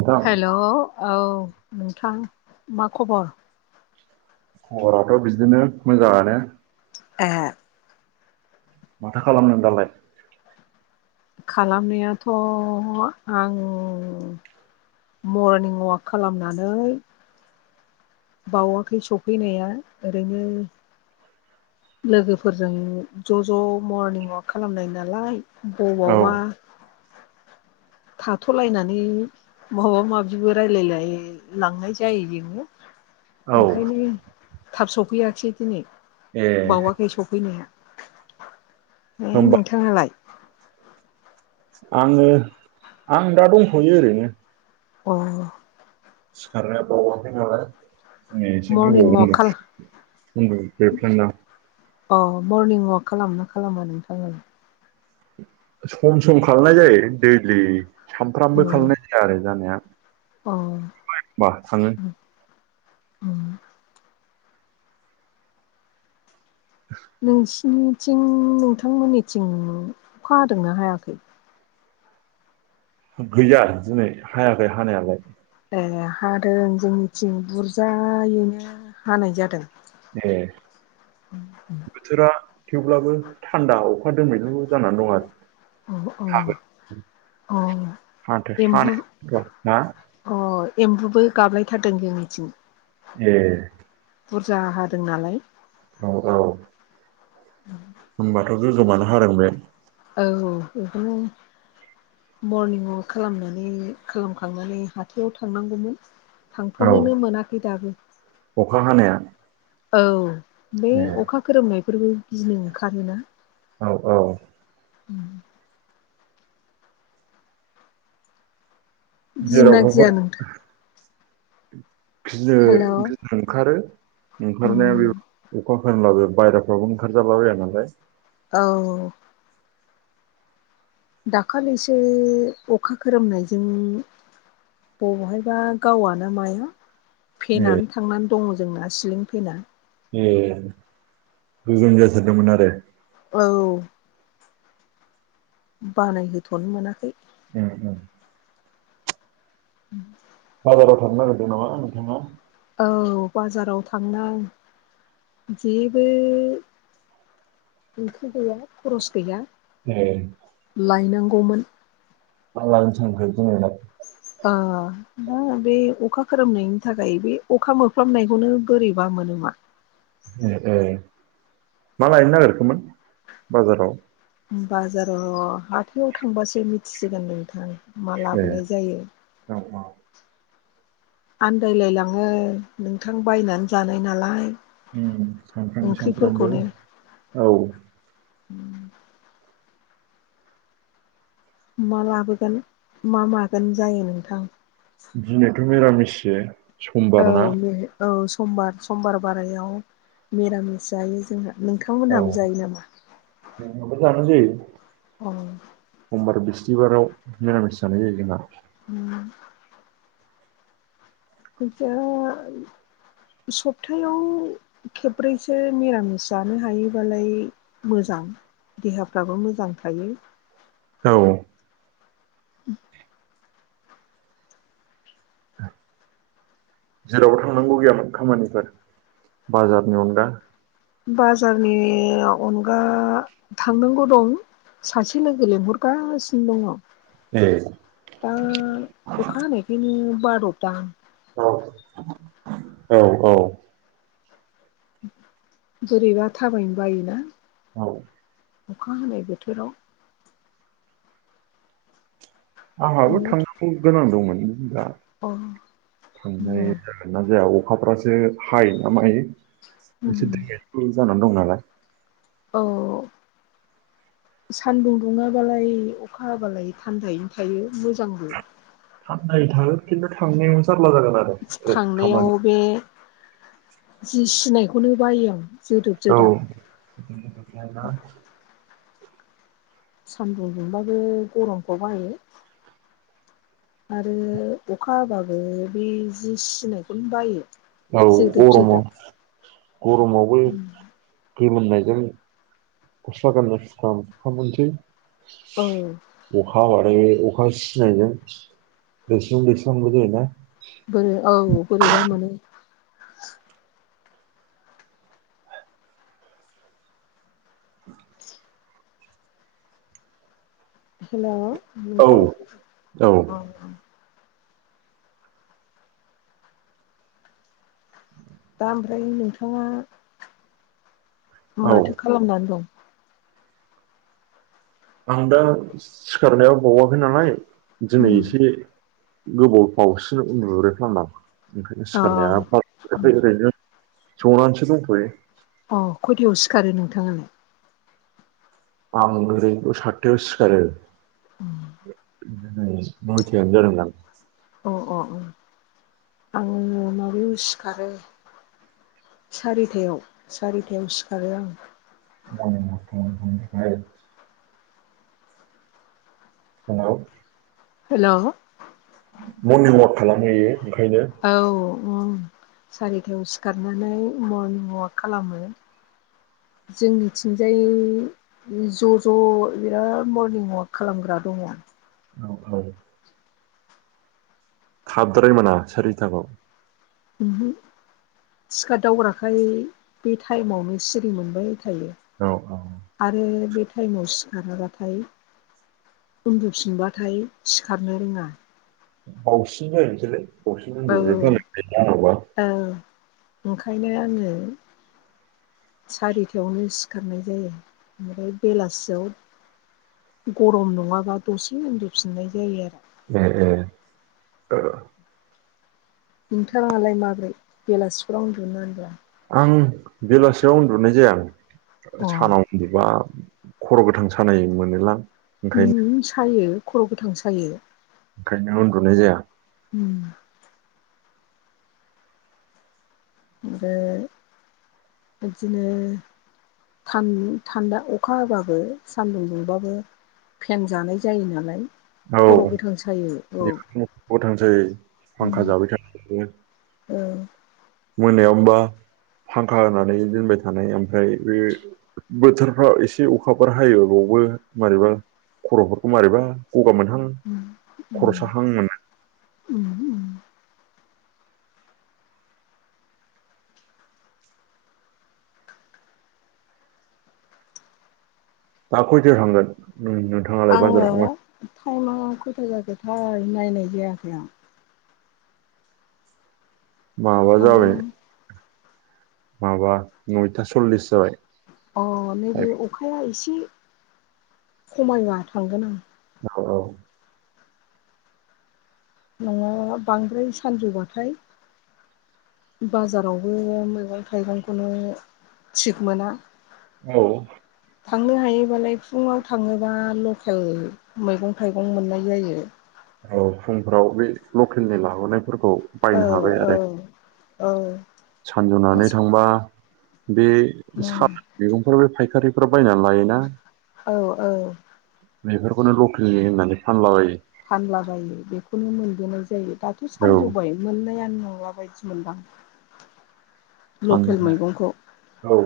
नोंथां हेल' औ नोंथां मा खबर? खबराथ' बिदिनो मोजाङानो। ए माथो खालामदों दालाय? खालामनायाथ' आं मरनिं अवाक खालामनानै बावआखै सफैनाया ओरैनो लोगोफोरजों ज' ज' मरनिं अवाक खालामनाय नालाय औ बबावबा थाथ'लायनानै माबा माबिबो रायलायलायो लांनाय जायो बेबो ओंखायनो थाब सफैयाखसै दिनै ए बावाखै सफैनाया। है होमबा नोंथाङालाय? आंङो आं दा दंथ'यो ओरैनो। अ सिखारनाया बायाखै नालाय। दिनै एसे मरनिं गोबाव वाक उन्दु खाल उन्दु ब्रेफ्लांदां। अ मरनिं अवाक खालामनाा खालामो नोंथाङांलाय? सम सम खालामनाय जायो दैलि अ सामफ्रामबो खालामनाय जाया आरो जानाया। अ एखमबा बा थांङो। उम उम [inaudible] नोंसिनिथिं नोंथांमोननिथिं अखा हादोंना हायाखै? गैया दिनै हायाखै हानायालाय। ए हादों जोंनिथिं बुरजायैनो हानाय जादों। ए बोथोरा थेवब्लाबो थान्दा अखा दोमैलु जानानै दं आरो। अ अ हागोन अ हाथो एम्बु हानो औ हो? अ एम्बुबो गाबलायथारदों जोंनिथिं। ए बुरजा हादों नालाय। औ औ होनबाथ' गोगोमानो हादों बे औ बेखौनो मरनिं अवाक खालामनानै खालामखांनानै हाथायाव थांनांगौमोन थांथ'नोनो मोनाखै दाबो अखा हानाया औ बे‌ अखा गोरोमनायफोरबो गिनो ओंखारोना। औ औ उम गियोना जेरावबाफोर गिया नोंथां गियो हेलौ गिनो ओंखारो। ओंखारनाया बे अखा खोरोमलाबो बायराफ्रावबो ओंखारजाला बाया नालाय। औ औ दाखालिसो अखा खोरोमनायजों बबहायबा गावआ ना माया फेनानै थांनानै दङ जोंना सिलिं फेना ए गोजोन जाथारदोंमोन आरो औ बानायहोथ'नो मोनाखै उम उम [unintelligible] बाजाराव थांनो नागिरदों नामा नोंथांङा औ बाजाराव थांनाय जेबो ओंख्रि गैया खरस गैया ए लायनांगौमोन। मा लायनो थांगोन जेनबा? ओ ना बे अखा खोरोमनायनि थाखाय बे अखा मोफ्लामनायखौनो बोरैबा मोनोमा। ए ए मा लायनो नागिरखोमोन बाजाराव? बाजाराव हाथायाव थांबासो मिथिसिगोन नोंथां मा ए लाबोनाय जायो। औ औ आन्दायलायलाङो नोंथां बायनानै जानाय नालाय ओम सानफ्रामबो सानफ्रामबो ओंख्रिफोरखौनो औ [inaudible] मा लाबोगोन मा मागोन जायो नोंथां दिनैथ' मिरामिससो समबार औ ना औ समबार समबार बारायाव मिरामिस जायो जोंहा औ नोंथांमोनहाबो जायो नामा जानाय जायो अह समबार बिस्थिबाराव निरामिस जानाय जायो जोंहा उम [inaudible] सप्थायाव खेब्रैसो निरामिस जानो हायोबालाय मोजां देहाफ्राबो मोजां थायो औ [inaudible] जेरावबो थांनांगौ गैयामोन खामानिफोर बाजारनि अनगा बाजारनि अनगा थांनांगौ दं सासे लोगो लेंंहरगासिनो दङ एह दा अखा हानायखायनो बार'दां औ औ औ बोरैबा थाबायनो बायोना औ अखा हानाय बोथोराव आंहाबो नोङो थांनांगौ गोनां दंमोन दा अ थांनाय जागो नना जाया अखाफ्रासो हायो ना मायो एसे उम [unintelligible] जानानै दं नालाय। औ सानदुं दुङाबालाय अखा हाबालाय थान्दायैनो थायो मोजांबो। [unintelligible] थागोन खिन्थु थांनायाव जारला जागोन आरो। खामानि थांनायाव बे जि सिनायखौनो बायो आं। जोदोब औ। जोदाब सान्दुं दुंबाबो गरमखौ बायो आरो अखा हाबाबो बे जि सनायखौनो बायो। औ जोदोब गरमाव जोदाब गरमावबो। गे मोननायजों गस्ला गानना सुुखसै। औ। अखा बानायै अखा सिनायजों दैस्लोम दैस्लोमबो जायोना? बोरै औ बोरैबा मोनो। हेल' औ नोंथां औ। दा ओमफ्राय नोंथाङा औ माथो खालामनानै दं। आं दा सिखारनायाव बावाखै नालाय दिनै उम एसे। गोबाव [unintelligible] ओंखायनो अ सिखारनाया [unintelligible] जनानैसो दंथयो। अ खयथायाव सिखारो नोंथाङालाय आं ओरैबो सातथायाव सिखारो ओम नयथायानो जादों दां अ अ अ आङो माबायाव सिखारो। सारिथायाव सारिथायाव सिखारो आं [inaudible] औ। हेल'। मर्निं अवाक खालामहैयो ओंखायनो औ सारिथायाव सिखारनानै मरनिं अवाक खालामो जोंनिथिंजाय ज' ज' बिराद मरनिं अवाक खालामग्रा दङ औ औ खाबद्राय मोना सारिथाआव थिखा दावग्राखाय बे टाइमावनो सिरि मोनबाय थायो औ औ आरो बे टाइमाव सिखाराबाथाय उन्दुफिनबाथाय सिखारनो रोङा बासिन जायो नोंसोरलाय बावसिन औ उन्दु जबा औ ओंखायनो आङो सारिथायावनो सिखारनाय जायो ओमफ्राय बेलासियाव गरम नङाबा दसे उन्दुफिननाय जायो आरो औ नोंथाङालाय माब्रै बेलासिफोराव उन्दुनोब्ला आं बेलासियाव उन्दुनाय जाया आं अ सानाव उन्दुबा खर' गोथां सानाय मोनोलां ओंखायनो सायो खर' गोथां सायो ओंखायनो उन्दुनाय जाया उम ओमफ्राय बिदिनो थान्दा अखा होबाबो सान्दुं दुंबाबो फेन जानाय जायो नालाय औ खर' गोथां सायो औ बेखौनो गथांसै फांखा जाबाय थायो उ मोनायाव हबा फांखा होनानै दोनबाय थानाय ओमफ्राय बे बोथोरफ्राव एसे अखा ब हायो बेावबो मोरबा खर'फोरखौ मारोरैबा गगा मोनहां खर' साहां मोन दाखैथो थांगोन नोंथाङालाय बाजाराव आङो टाइमा खयथा जाखोथाय नायनाय जायाखै आं माबा जाबाय थांगोन माबा नयथा सल्लिस जाबाय अ नैबे अखाया एसे खमायबा थांगोन आं। औ औ नोङो बांद्राय सानजौबाथाय बाजारावबो मैगं थाइगंखौनो थिग मोना। औ थांनो हायोबालाय फुङाव थाङोबा लकेल मैगं थाइगं मोननाय जायो। औ फुंफ्राव बे लकेलनि लाबोनायफोरखौ बायनो औ औ औ सानजुनानै थांबा बे स दा मैगंफोर बे फायखारिफाव बायनानै लायोना औ औ बेफोरखौनो लकेलनि होननानै फानलाबायो फानलाबायो बेखौनो मोनबोनाय जायो दाथ' औ सानजौबाय मोननै आं मला बायदि मोनदां लकेल मैगंखौ सानजौनाय औ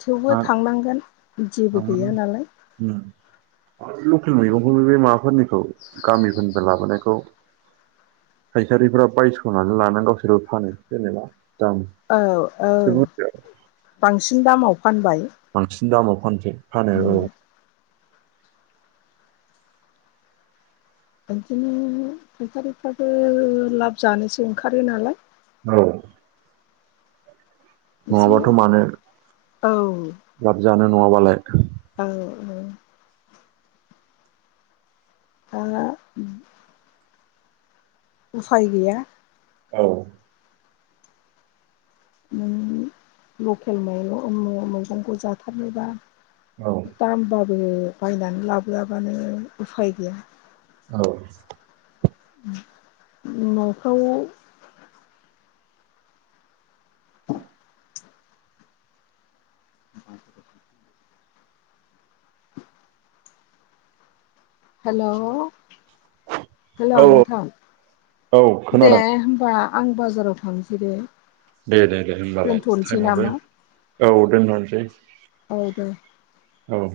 थेवबो आरो थांनांगोन जेबो गैया थांनानै नालाय। उम लकेल मैगंफोरनि बे माबाफोरनिखौ गामिफोरनिफ्राय लाबोनायखौ फायखारिफोरा बायस'नानै लानानै गावसोरबो फानो जेनेबा दाम औ औ एसे बुरजायाव बांसिन दामाव फानबाय बांसिन दामाव फानसै फानो औ उम बिदिनो फायखारिफ्राबो लाब जानोसो ओंखारो नालाय औ एसे नंङाबाथ' मानो औ लाब जानो नङाबालाय औ ओं [unintelligible] उफाय गैया औ नों लकेलं मैगं [unintelligible] खौ जाथारनोबा औ दामबाबो बायनानै लाबोआबानो उफाय गैया। औ न'फ्राव [inaudible] हेलौ हेलौ औ नोंथां औ दे खोनादों होमबा आं बाजाराव थांसै दे। दे दे दे होनबालाय दोनथ'नोसै टाइमाबो नामा औ दोनथ'नोसै। औ दे औ